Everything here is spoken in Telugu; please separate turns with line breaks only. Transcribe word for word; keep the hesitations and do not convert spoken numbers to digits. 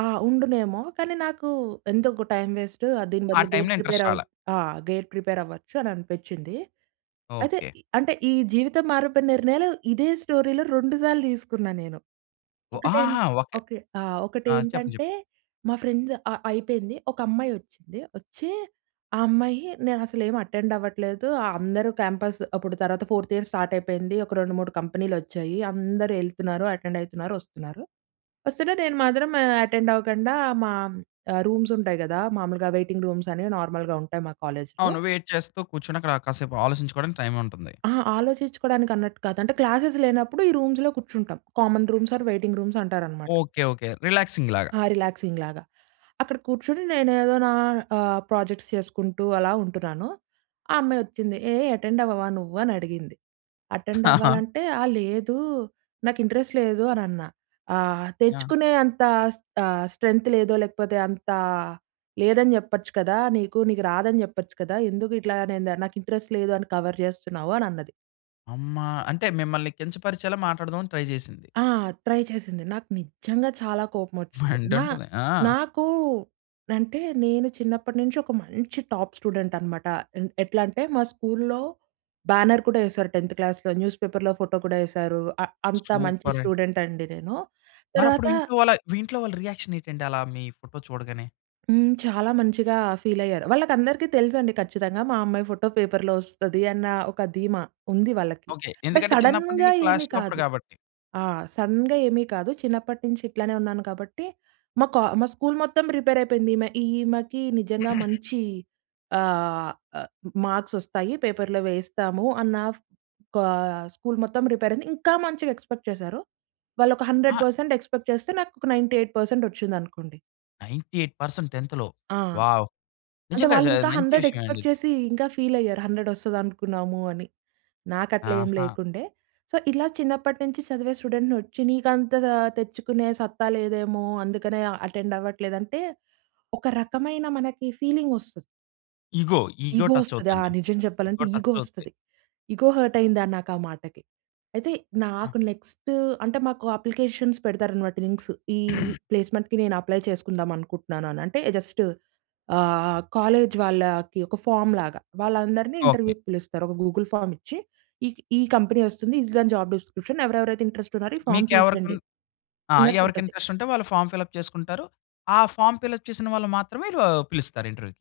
ఆ! ఉండునేమో. కానీ, నాకు ఎందుకు టైం వేస్టు. దీని
ఆ
బదులు గేట్
టైంలో
ప్రిపేర్
ఇంట్రెస్ట్
అవు
రాలా.
ఆహ్. గేట్ ప్రిపేర్ అవ్వచ్చు అని అనిపించింది. అయితే
ఓకే.
ఈ అంటే ఈ జీవితం మారిపోయిన నిర్ణయాలు ఇదే స్టోరీలో రెండు సార్లు తీసుకున్నా నేను.
ఓహ్!
ఒకటేం
ఆహాహా! ఓకే.
ఓకే. ఆహ్, ఒకటి
ఆ! చెప్పండి. చెప్పు
ఏంటంటే మా ఫ్రెండ్స్ అ అయిపోయింది. ఒక అమ్మాయి వచ్చింది వచ్చి, ఆ అమ్మాయి నేను అసలు ఏమి అటెండ్ అవ్వట్లేదు. అందరూ క్యాంపస్ అప్పుడు తర్వాత ఫోర్త్ ఇయర్ స్టార్ట్ అయిపోయింది. ఒక రెండు, మూడు కంపెనీలు వచ్చాయి, అందరూ ఎళ్తున్నారు, అటెండ్ అయితున్నారు, వస్తున్నారు. వస్తుం‌టే నేను మాత్రం అటెండ్ అవ్వకుండా మా రూమ్స్ ఉంటాయి కదా! మాములుగా వెయిటింగ్ రూమ్స్ అనేవి నార్మల్‌గా ఉంటాయి. మా కాలేజ్‌లో.
అవును. వెయిట్ చేస్తూ కూర్చుని, అక్కడ కాసేపు ఆలోచించుకోవడానికి టైం ఉంటుంది.
అహా! ఆలోచించుకోవడానికి అన్నట్టు కాదు. అంటే క్లాసేస్ లేనప్పుడు, ఈ రూమ్స్‌లో కూర్చుంటాం. Common rooms or waiting rooms అంటారన్నమాట.
Okay okay. రిలాక్సింగ్ లాగా.
ఆ! రిలాక్సింగ్ లాగా. అక్కడ కూర్చొని నేను ఏదో నా ఆహ్, ప్రాజెక్ట్స్ చేసుకుంటూ అలా ఉంటున్నాను. ఆ అమ్మాయి వచ్చింది. "ఏయ్! అటెండ్ అవ్వవా నువ్వు" అని అడిగింది? అటెండ్ అవ్వాలంటే ఆ! లేదు, నాకు ఇంట్రెస్ట్ లేదు అని అన్నా. "ఆహ్,
యహ్!
తెచ్చుకునే అంత స్ ఆహ్, స్ట్రెంత్ లేదో లేకపోతే అంత లేదని చెప్పొచ్చు కదా! నీకు. నీకు రాదని చెప్పొచ్చు కదా? ఎందుకు ఇట్లా నేను దా నాకు ఇంట్రెస్ట్ లేదు అని కవర్ చేస్తున్నావు" అని అన్నది.
అమ్మా! అంటే, మిమ్మల్ని కించపరిచేలా మాట్లాడదాం అని ట్రై చేసింది.
ఆహ్, ట్రై చేసింది. నాకు నిజంగా చాలా కోపం వచ్చింది. నా
మండుంటది. ఆ!
నాకు అంటే నేను చిన్నప్పటి నుంచి ఒక మంచి టాప్ స్టూడెంట్ అనమాట. ఎన్ ఎట్లా అంటే మా స్కూల్‌లో బ్యానర్ కూడా వేసారు టెంత్ క్లాస్‌లో, న్యూస్ పేపర్‌లో ఫోటో కూడా వేశారు. ఆ! అంత మంచి
సూపరే!
స్టూడెంట్ అండి నేను.
మరి
తర్వాత
అప్పుడు ఇంట్లో వాళ్ళ మీ ఇంట్లో వాళ్ళ రియాక్షన్ ఏటండి అలా మీ ఫోటో చూడగానే?
హ్మ్. చాలా మంచిగా ఫీల్ అయ్యారు. వాళ్ళకి అందరికి తెలుసండి ఖచ్చితంగా మా అమ్మాయి ఫోటో పేపర్‌లో వస్తది అన్న ఒక ధీమా ఉంది వాళ్ళకి.
ఓకే.
బా
ఎందుకంటే, చిన్నప్పటి
సడెన్‌గా
నుండి
ఏమి
క్లాస్ టాపర్
కాదు.
కాబట్టి.
ఆ! సడెన్‌గా ఏమి కాదు. చిన్నప్పటి నుంచి ఇట్లానే ఉన్నాను కాబట్టి మా కా మా స్కూల్ మొత్తం ప్రిపేర్ అయిపోయింది. ఈమె ఈమెకి నిజంగా మంచి ఆహ్, ఆ! మార్క్స్ వస్తాయి. పేపర్‌లో వేయిస్తాము అన్న కా స్కూల్ మొత్తం ప్రిపేర్ అయింది. ఇంకా మంచిగా ఎక్స్‌పెక్ట్ చేసారు. వాళ్ళోక హండ్రెడ్
ఆ!
పర్సెంట్ ఎక్స్‌పెక్ట్ చేస్తే నాకోక నైంటీ ఎయిట్ పర్సెంట్ వచ్చింది అనుకోండి.
నైంటీ ఎయిట్ పర్సెంట్ టెంత్‌లో.
ఆ!
వావ్!
అంటే
నిజంగా
వాళ్ళు
జా
ఇంకా
మంచి
హండ్రెడ్
విషయం అండి
ఎక్స్‌పెక్ట్
ఇది.
చేసి ఇంకా ఫీల్ అయ్యారు హండ్రెడ్ వస్తది అనుకున్నాము అని. నాకు అట్లా ఏమి
ఆహా!
లేకుండే, సో ఇలా చిన్నప్పటి నుంచి చదివే స్టూడెంట్‌ని, వచ్చి నీకు అంత తెచ్చుకునే సత్తా లేదేమో అందుకనే ఆ! అటెండ్ అవ్వట్లేదు అంటే ఒక రకమైన మనకి ఫీలింగ్ వస్తది.
ఈగో, ఈగో
ఈగో
టచ్
వస్తది. ఆహ్,
అవుద్దండి.
నిజం
ఈగో
చెప్పాలంటే
టచ్
ఈగో
అవుద్ది.
వస్తది. ఈగో హర్ట్ అయిందా నాకా ఆ మాటకి. అయితే
ఆ!
నాకు నెక్స్ట్ అంటే మాకు అప్లికేషన్స్ పెడతారు అన్నమాట లింక్స్. ఈ ప్లేస్మెంట్‌కి నేను అప్లై చేసుకుందాం అనుకుంటున్నాను అని. అంటే జస్ట్ ఆహ్, కాలేజ్ వాళ్ళకి ఒక ఫార్మ్ లాగా వాళ్ళందరిని
ఓకే.
ఇంటర్‌వ్యూ‌కి పిలుస్తారు. ఒక గూగుల్ ఫార్మ్ ఇచ్చి ఈ ఈ కంపెనీ వస్తుంది. ఇది దాని జాబ్ డిస్క్రిప్షన్ ఎవరెవరైతే ఇంట్రెస్ట్ ఉన్నారో
ఓకే.
ఈ ఫార్మ్
మీకు
ఫిల్
ఎవరికన్
చేయండి.
ఆ!
అన్నట్టు
ఎవరికి
ఉంటది.
ఇంట్రెస్ట్ ఉంటే వాళ్ళు ఫార్మ్ ఫిల్ అప్ చేసుకుంటారు. ఆ ఫార్మ్ ఫిల్ అప్ చేసిన వాళ్ళు మాత్రమే ఆ! పిలుస్తారు ఇంటర్‌వ్యూ‌కి.